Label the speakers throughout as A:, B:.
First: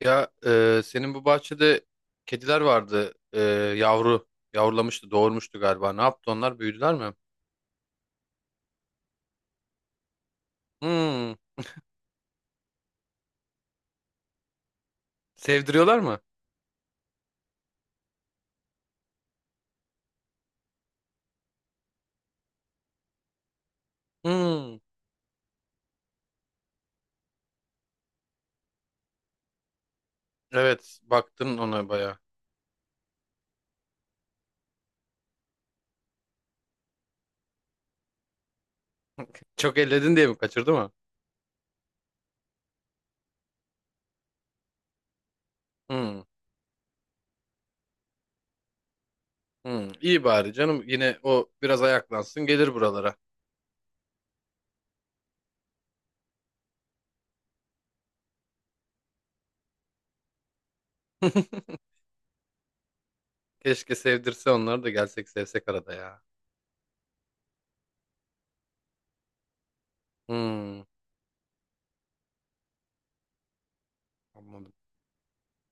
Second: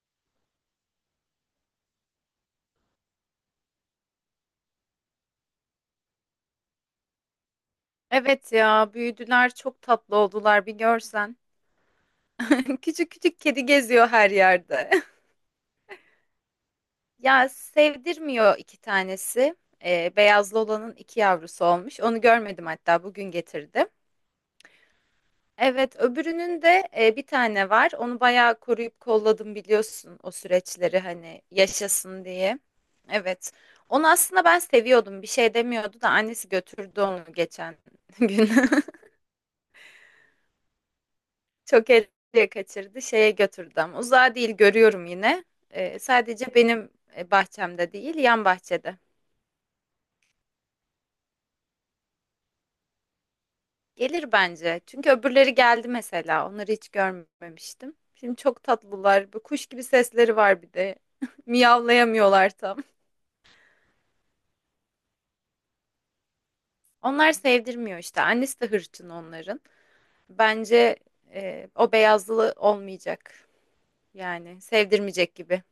A: Ya senin bu bahçede kediler vardı. Yavru yavrulamıştı, doğurmuştu galiba. Ne yaptı onlar? Büyüdüler mi?
B: Evet ya, büyüdüler, çok tatlı oldular, bir
A: Hmm.
B: görsen. Küçük küçük kedi geziyor her yerde.
A: Sevdiriyorlar mı?
B: Ya sevdirmiyor iki tanesi. Beyazlı olanın iki yavrusu olmuş. Onu görmedim, hatta bugün getirdim.
A: Hmm.
B: Evet, öbürünün de bir tane var. Onu bayağı koruyup kolladım, biliyorsun o
A: Evet,
B: süreçleri, hani
A: baktın ona baya.
B: yaşasın diye. Evet. Onu aslında ben seviyordum. Bir şey demiyordu da annesi götürdü onu geçen gün.
A: Çok elledin diye mi kaçırdı mı?
B: Çok ele kaçırdı. Şeye götürdü ama uzağa değil, görüyorum yine.
A: Hmm.
B: Sadece benim bahçemde değil, yan bahçede.
A: Hmm. İyi bari canım. Yine o biraz ayaklansın, gelir buralara.
B: Gelir bence. Çünkü öbürleri geldi mesela. Onları hiç görmemiştim. Şimdi çok tatlılar. Bu kuş gibi sesleri var bir de. Miyavlayamıyorlar tam.
A: Keşke sevdirse onları da gelsek sevsek arada ya.
B: Onlar sevdirmiyor işte. Annesi de hırçın onların.
A: Hmm.
B: Bence o beyazlı olmayacak. Yani
A: Anladım.
B: sevdirmeyecek gibi.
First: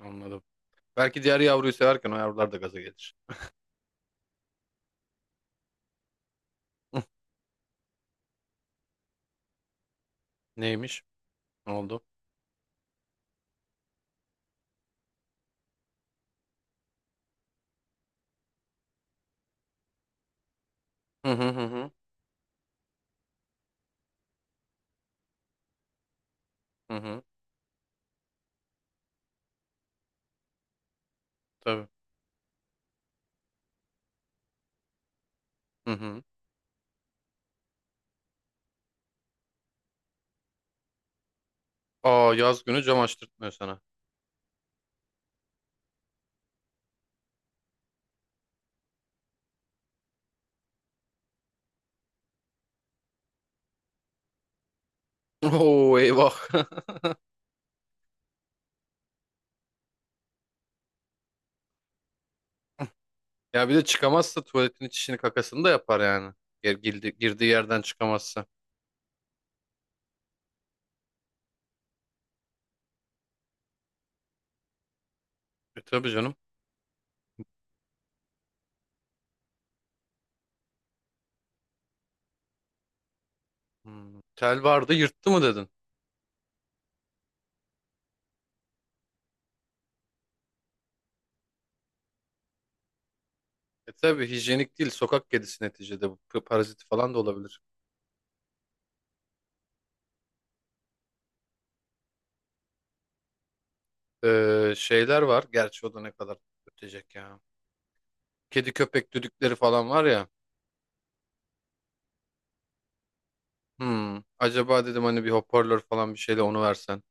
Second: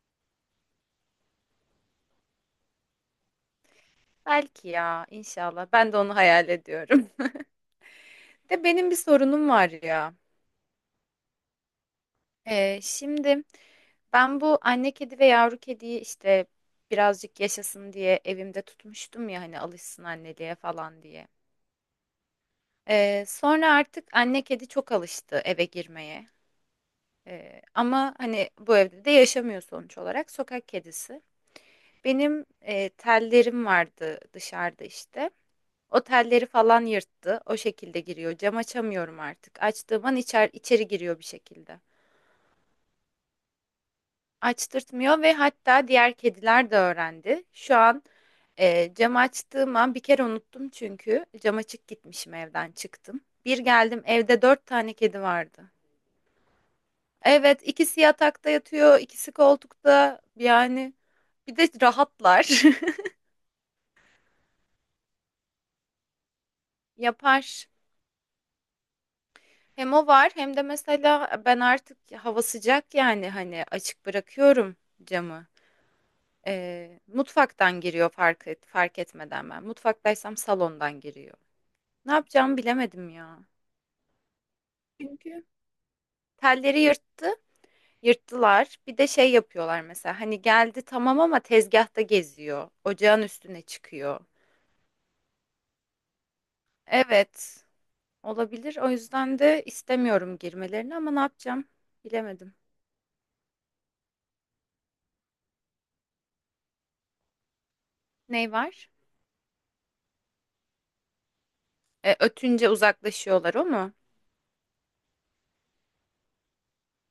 A: Anladım. Belki diğer yavruyu severken o yavrular da gaza gelir.
B: Belki ya, inşallah. Ben de onu hayal ediyorum. De benim bir sorunum var ya.
A: Neymiş? Ne oldu?
B: Şimdi ben bu anne kedi ve yavru kediyi işte birazcık yaşasın diye evimde tutmuştum ya, hani alışsın anneliğe falan diye.
A: Hı hı hı hı.
B: Sonra artık anne kedi çok alıştı eve girmeye.
A: Hı hı.
B: Ama hani bu evde de yaşamıyor sonuç olarak, sokak kedisi.
A: Tabii.
B: Benim tellerim vardı dışarıda işte.
A: Hı
B: O
A: hı.
B: telleri falan yırttı. O şekilde giriyor. Cam açamıyorum artık. Açtığım an içeri giriyor bir şekilde.
A: Aa yaz günü cam açtırtmıyor sana.
B: Açtırtmıyor, ve hatta diğer kediler de öğrendi. Şu an cam açtığım an bir kere unuttum, çünkü cam açık gitmişim, evden çıktım. Bir geldim, evde dört tane kedi vardı.
A: Oo eyvah.
B: Evet, ikisi yatakta yatıyor, ikisi koltukta, yani bir de rahatlar.
A: Ya bir de çıkamazsa tuvaletin içini kakasını da yapar yani. Girdi, girdiği
B: Yapar.
A: yerden çıkamazsa.
B: Hem o var hem de mesela ben artık hava sıcak yani hani açık bırakıyorum camı.
A: E tabii canım.
B: Mutfaktan giriyor fark etmeden ben. Mutfaktaysam salondan giriyor. Ne yapacağımı bilemedim ya.
A: Hmm. Tel vardı yırttı mı
B: Çünkü
A: dedin?
B: telleri yırttılar. Bir de şey yapıyorlar mesela. Hani geldi tamam, ama tezgahta geziyor. Ocağın üstüne
A: E
B: çıkıyor.
A: tabii hijyenik değil sokak kedisi neticede bu parazit falan da olabilir.
B: Evet, olabilir. O yüzden de istemiyorum girmelerini, ama ne yapacağım bilemedim.
A: Şeyler var gerçi o da ne kadar ötecek ya.
B: Ney
A: Kedi
B: var?
A: köpek düdükleri falan var ya.
B: Ötünce uzaklaşıyorlar, o mu?
A: Hmm. Acaba dedim hani bir hoparlör falan bir şeyle onu versen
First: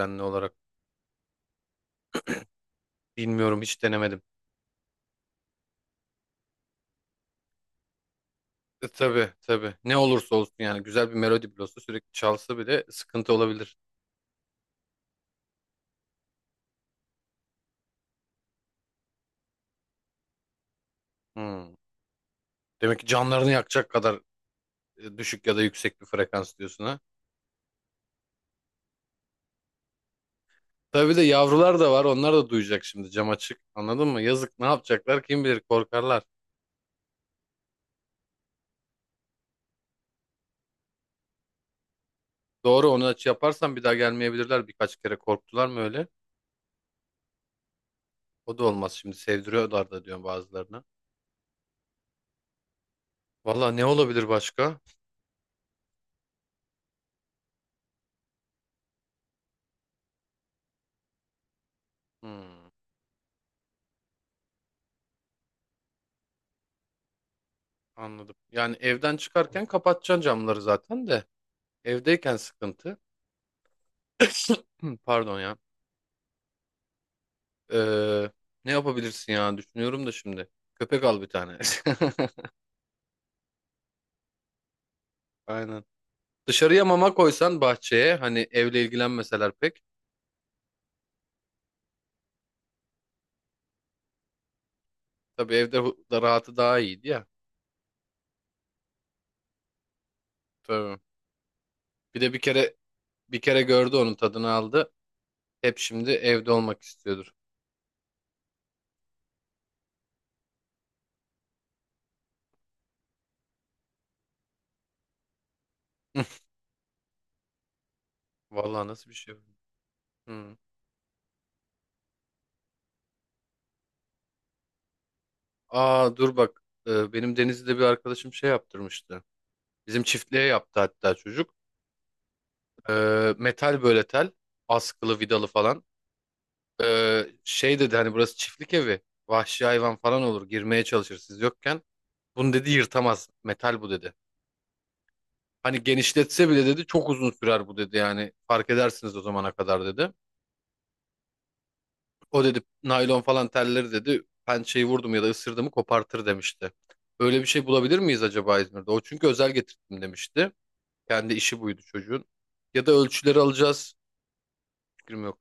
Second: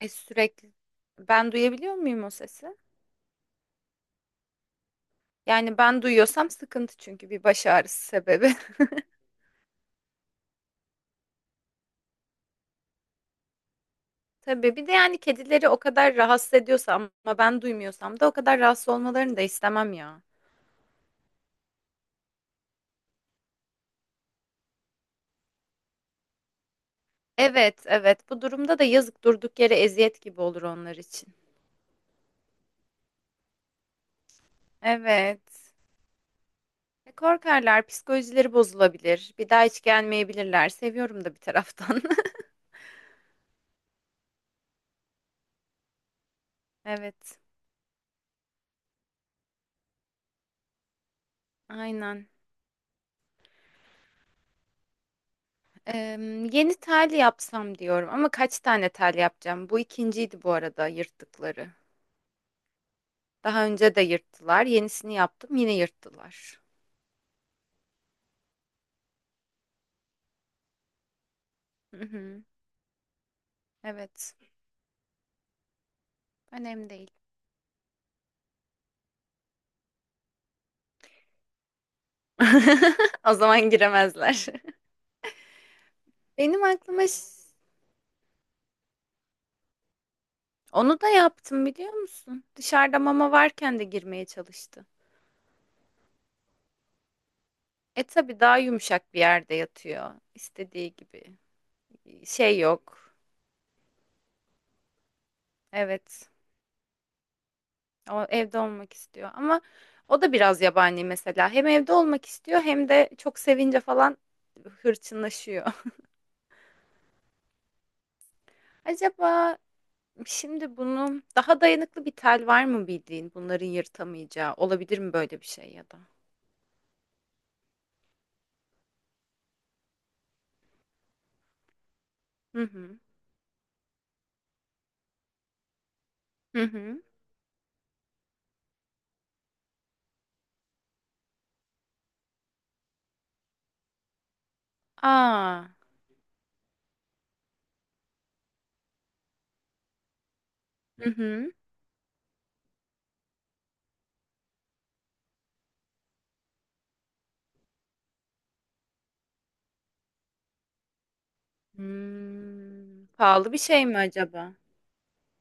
A: olarak.
B: Sürekli. Ben duyabiliyor muyum o sesi?
A: Bilmiyorum hiç denemedim.
B: Yani ben duyuyorsam sıkıntı, çünkü bir baş ağrısı sebebi.
A: Tabii tabii. Ne olursa olsun yani güzel bir melodi bile olsa sürekli çalsa bile sıkıntı olabilir.
B: Tabii, bir de yani kedileri o kadar rahatsız ediyorsa ama ben duymuyorsam da o kadar rahatsız olmalarını da istemem ya.
A: Hmm. Demek ki canlarını yakacak kadar düşük ya da yüksek bir frekans diyorsun ha.
B: Evet, evet. Bu durumda da yazık, durduk yere eziyet gibi olur onlar
A: Tabii de
B: için.
A: yavrular da var. Onlar da duyacak şimdi cam açık. Anladın mı? Yazık ne yapacaklar
B: Evet.
A: kim bilir korkarlar.
B: Korkarlar, psikolojileri bozulabilir. Bir daha hiç gelmeyebilirler. Seviyorum da bir taraftan.
A: Doğru onu aç yaparsan bir daha gelmeyebilirler. Birkaç kere korktular mı öyle?
B: Evet,
A: O da olmaz şimdi sevdiriyorlar da diyor bazılarına.
B: aynen.
A: Valla ne olabilir başka?
B: Yeni tel yapsam diyorum ama kaç tane tel yapacağım? Bu ikinciydi bu arada, yırttıkları.
A: Hmm,
B: Daha önce de yırttılar. Yenisini yaptım, yine yırttılar.
A: anladım. Yani evden çıkarken kapatacaksın camları zaten de.
B: Hı
A: Evdeyken
B: hı.
A: sıkıntı.
B: Evet,
A: Pardon ya.
B: önemli değil.
A: Ee, ne yapabilirsin ya? Düşünüyorum da şimdi. Köpek al bir tane.
B: O zaman giremezler.
A: Aynen.
B: Benim
A: Dışarıya
B: aklıma
A: mama
B: ş-
A: koysan bahçeye hani evle ilgilenmeseler pek.
B: Onu da yaptım, biliyor musun? Dışarıda mama varken de girmeye çalıştı.
A: Tabii evde da rahatı daha iyiydi ya.
B: E tabii, daha yumuşak bir yerde yatıyor. İstediği
A: Tabii.
B: gibi.
A: Bir de bir
B: Şey
A: kere
B: yok.
A: bir kere gördü onun tadını aldı. Hep şimdi
B: Evet.
A: evde olmak istiyordur.
B: O evde olmak istiyor ama o da biraz yabani mesela. Hem evde olmak istiyor hem de çok sevince falan hırçınlaşıyor.
A: Vallahi nasıl bir şey bu?
B: Acaba
A: Hmm.
B: şimdi bunu, daha dayanıklı bir tel var mı bildiğin, bunların yırtamayacağı? Olabilir mi böyle bir şey, ya da?
A: Aa dur bak. Benim Denizli'de bir arkadaşım şey yaptırmıştı. Bizim çiftliğe yaptı hatta çocuk.
B: Hı hı.
A: Metal böyle tel. Askılı vidalı falan.
B: Hı hı.
A: Şey dedi hani burası çiftlik evi. Vahşi hayvan falan olur. Girmeye çalışır siz yokken. Bunu dedi yırtamaz. Metal bu dedi.
B: Aa.
A: Hani genişletse bile dedi çok uzun sürer bu dedi yani. Fark edersiniz o zamana kadar dedi.
B: Hı hı.
A: O dedi naylon falan telleri dedi pençeyi vurdum ya da ısırdım kopartır demişti. Öyle bir şey bulabilir miyiz acaba İzmir'de? O çünkü özel getirdim demişti. Kendi işi buydu çocuğun. Ya da
B: Hmm.
A: ölçüleri
B: Pahalı bir şey
A: alacağız.
B: mi acaba?
A: Fikrim yok.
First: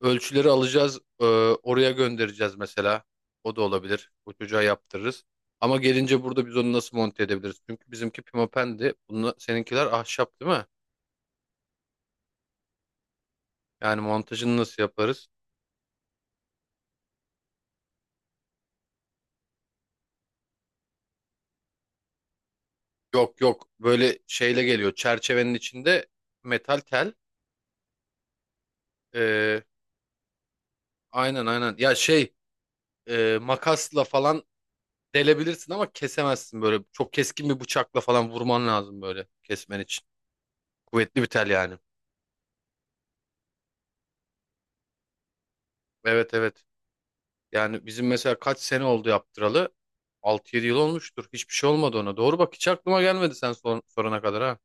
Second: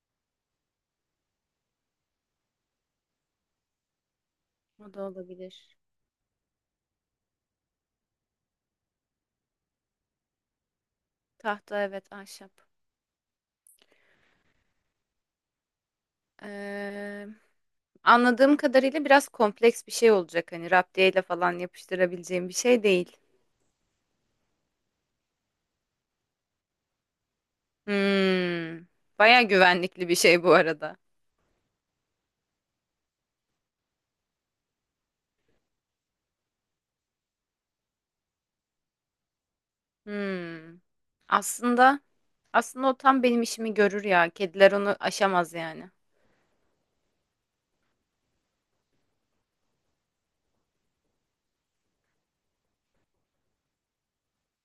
A: Ölçüleri alacağız, oraya göndereceğiz mesela. O da olabilir. O çocuğa
B: O da
A: yaptırırız. Ama
B: olabilir.
A: gelince burada biz onu nasıl monte edebiliriz? Çünkü bizimki pimapendi. Bunla, seninkiler ahşap değil mi?
B: Tahta, evet, ahşap.
A: Yani montajını nasıl yaparız?
B: Ee, Anladığım kadarıyla biraz kompleks bir şey olacak. Hani raptiyeyle falan yapıştırabileceğim bir şey değil.
A: Yok yok. Böyle şeyle geliyor. Çerçevenin içinde metal tel.
B: Hmm. Baya
A: E,
B: güvenlikli bir şey bu arada.
A: aynen aynen. Ya şey makasla falan delebilirsin ama kesemezsin böyle. Çok keskin bir bıçakla falan vurman lazım böyle kesmen için.
B: Hmm.
A: Kuvvetli bir tel yani.
B: Aslında aslında o tam benim işimi görür ya. Kediler onu aşamaz yani.
A: Evet evet. Yani bizim mesela kaç sene oldu yaptıralı? 6-7 yıl olmuştur. Hiçbir şey olmadı ona. Doğru bak hiç aklıma gelmedi sen sorana kadar ha.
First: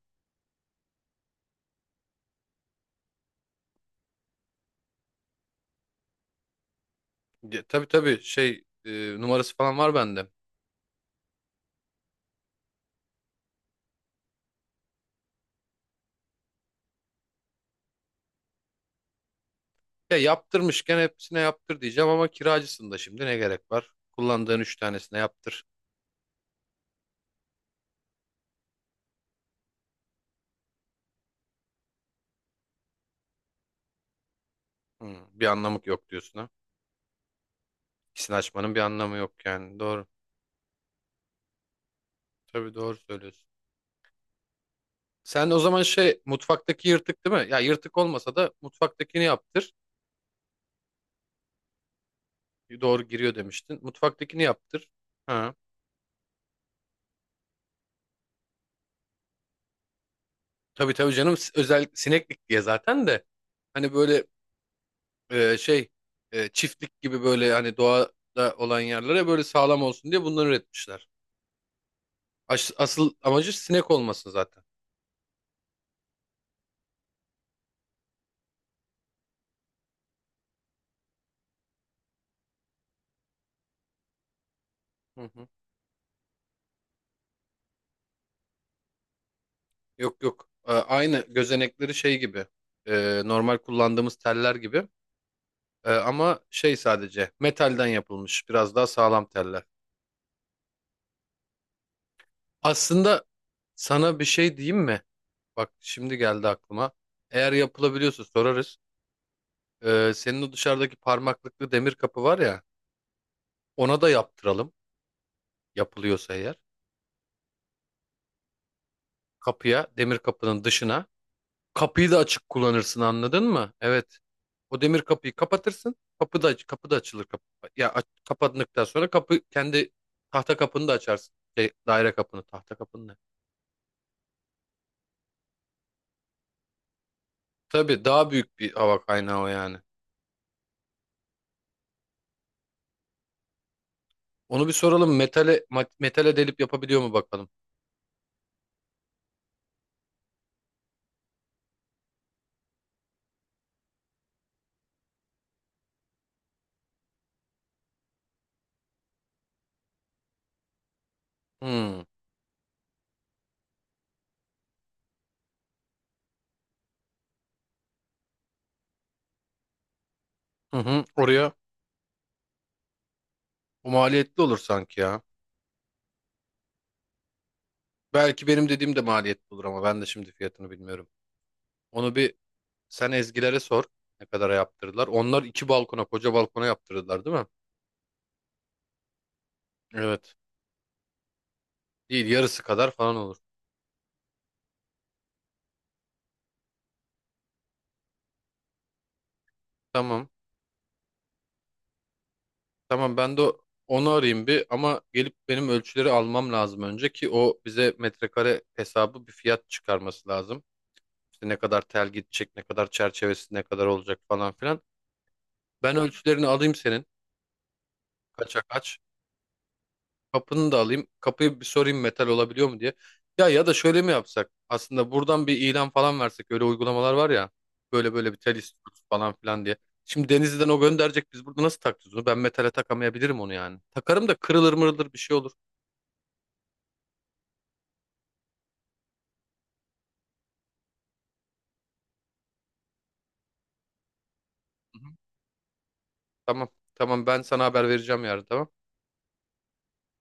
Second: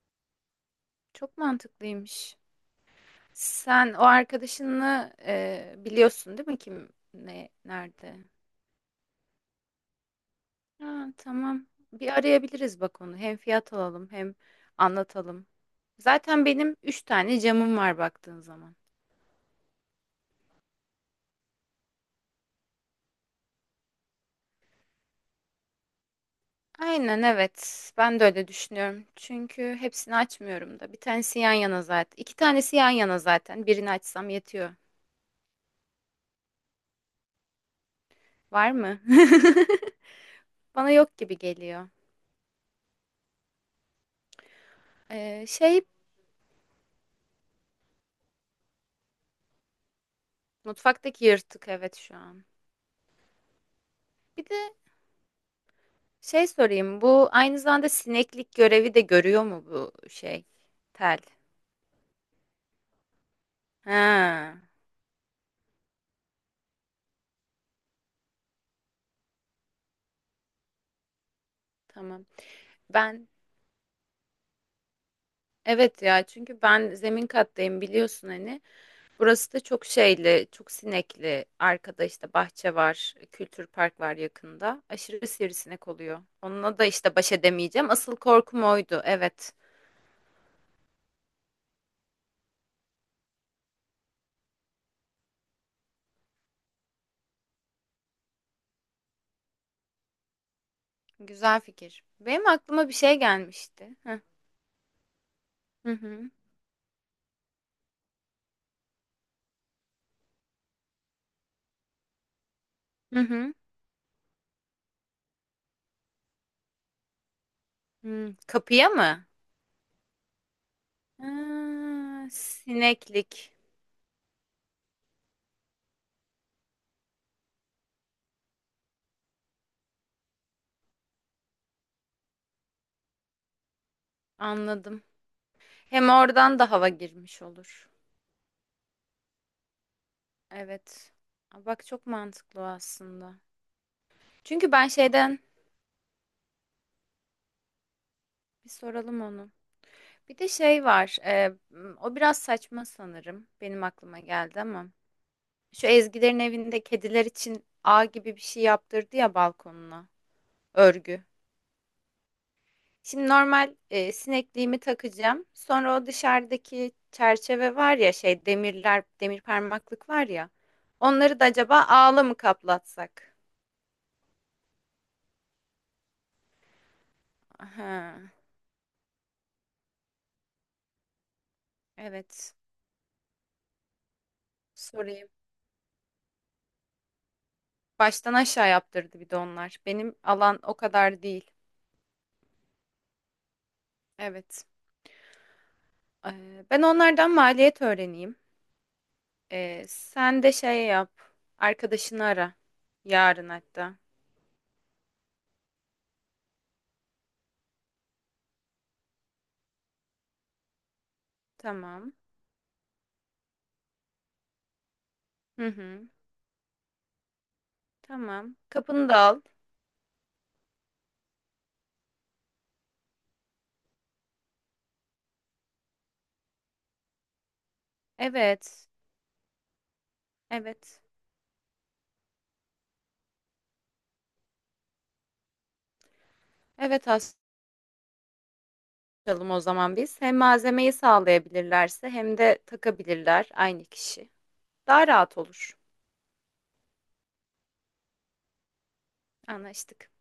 B: Çok mantıklıymış. Sen o arkadaşını biliyorsun değil mi, kim ne
A: Ya, tabii
B: nerede?
A: tabii şey numarası falan var bende.
B: Ha, tamam. Bir arayabiliriz bak onu. Hem fiyat alalım hem anlatalım. Zaten benim üç tane camım var baktığın zaman.
A: Ya yaptırmışken hepsine yaptır diyeceğim ama kiracısın da şimdi ne gerek var? Kullandığın 3 tanesine yaptır.
B: Aynen, evet. Ben de öyle düşünüyorum. Çünkü hepsini açmıyorum da. Bir tanesi yan yana zaten. İki tanesi yan yana zaten. Birini açsam yetiyor.
A: Hmm, bir anlamı yok diyorsun ha. İkisini
B: Var
A: açmanın bir
B: mı?
A: anlamı yok yani. Doğru.
B: Bana yok gibi geliyor.
A: Tabii doğru söylüyorsun. Sen o
B: Şey,
A: zaman şey mutfaktaki yırtık değil mi? Ya yırtık olmasa da mutfaktakini yaptır.
B: mutfaktaki yırtık, evet, şu an.
A: Doğru giriyor demiştin. Mutfaktakini
B: Bir de
A: yaptır. Ha.
B: şey sorayım, bu aynı zamanda sineklik görevi de görüyor mu, bu şey,
A: Tabii tabii
B: tel?
A: canım özel sineklik diye zaten de hani böyle
B: Ha,
A: şey çiftlik gibi böyle hani doğada olan yerlere böyle sağlam olsun diye bunları üretmişler.
B: tamam.
A: Asıl
B: Ben
A: amacı sinek olması zaten.
B: evet ya, çünkü ben zemin kattayım, biliyorsun hani. Burası da çok şeyli, çok sinekli. Arkada işte bahçe var, kültür park var yakında.
A: Hı
B: Aşırı
A: hı.
B: sivrisinek oluyor. Onunla da işte baş edemeyeceğim. Asıl korkum oydu. Evet.
A: Yok yok. Aynı gözenekleri şey gibi normal kullandığımız teller gibi. Ama şey sadece metalden yapılmış biraz daha sağlam teller.
B: Güzel fikir. Benim aklıma bir şey
A: Aslında
B: gelmişti.
A: sana
B: Hı
A: bir şey diyeyim mi? Bak şimdi
B: hı.
A: geldi aklıma. Eğer yapılabiliyorsa sorarız. Senin o dışarıdaki parmaklıklı demir kapı var ya,
B: Hı hı. Hı.
A: ona da yaptıralım. Yapılıyorsa eğer.
B: Hı. Kapıya mı?
A: Kapıya, demir kapının dışına.
B: Ha,
A: Kapıyı da açık kullanırsın anladın
B: sineklik.
A: mı? Evet. O demir kapıyı kapatırsın. Kapı da açılır. Kapı. Ya kapandıktan sonra kapı kendi tahta kapını da açarsın. Şey, daire kapını, tahta kapını da.
B: Anladım. Hem oradan da hava girmiş olur.
A: Tabii daha büyük bir hava kaynağı o yani.
B: Evet. Aa, bak çok mantıklı o aslında.
A: Onu
B: Çünkü
A: bir
B: ben
A: soralım.
B: şeyden
A: Metale, metale delip yapabiliyor mu bakalım.
B: Bir soralım onu. Bir de şey var. O biraz saçma sanırım. Benim aklıma geldi ama. Şu Ezgilerin evinde kediler için ağ gibi bir şey yaptırdı ya balkonuna. Örgü.
A: Hmm.
B: Şimdi normal sinekliğimi takacağım. Sonra o dışarıdaki çerçeve var ya, şey, demirler, demir parmaklık var ya.
A: Hı hı.
B: Onları da
A: Oraya
B: acaba ağla mı kaplatsak?
A: o maliyetli olur sanki ya.
B: Aha,
A: Belki benim dediğim de maliyet olur ama ben de şimdi fiyatını bilmiyorum. Onu bir
B: evet.
A: sen Ezgilere sor. Ne kadara yaptırdılar?
B: Sorayım.
A: Onlar iki balkona, koca balkona yaptırdılar değil mi?
B: Baştan aşağı yaptırdı bir de onlar. Benim
A: Evet.
B: alan o kadar değil.
A: Değil yarısı kadar falan olur.
B: Evet. Ben onlardan maliyet öğreneyim.
A: Tamam.
B: Sen de şey yap. Arkadaşını ara.
A: Tamam ben de
B: Yarın hatta.
A: onu arayayım bir ama gelip benim ölçüleri almam lazım önce ki o bize metrekare hesabı bir fiyat çıkarması lazım. İşte ne kadar tel
B: Tamam.
A: gidecek, ne kadar çerçevesi ne kadar olacak falan filan.
B: Hı
A: Ben
B: hı.
A: ölçülerini alayım senin.
B: Tamam.
A: Kaça kaç?
B: Kapını da al.
A: Kapını da alayım. Kapıyı bir sorayım metal olabiliyor mu diye. Ya ya da şöyle mi yapsak? Aslında buradan bir ilan falan versek. Öyle uygulamalar var ya. Böyle böyle bir tel
B: Evet.
A: istiyoruz falan filan diye. Şimdi Denizli'den o
B: Evet.
A: gönderecek. Biz burada nasıl takacağız onu? Ben metale takamayabilirim onu yani. Takarım da kırılır mırılır bir şey olur.
B: Evet, açalım o zaman biz. Hem malzemeyi sağlayabilirlerse hem de takabilirler aynı kişi.
A: Hı
B: Daha
A: hı.
B: rahat olur.
A: Tamam. Tamam ben sana haber vereceğim yarın tamam.
B: Anlaştık.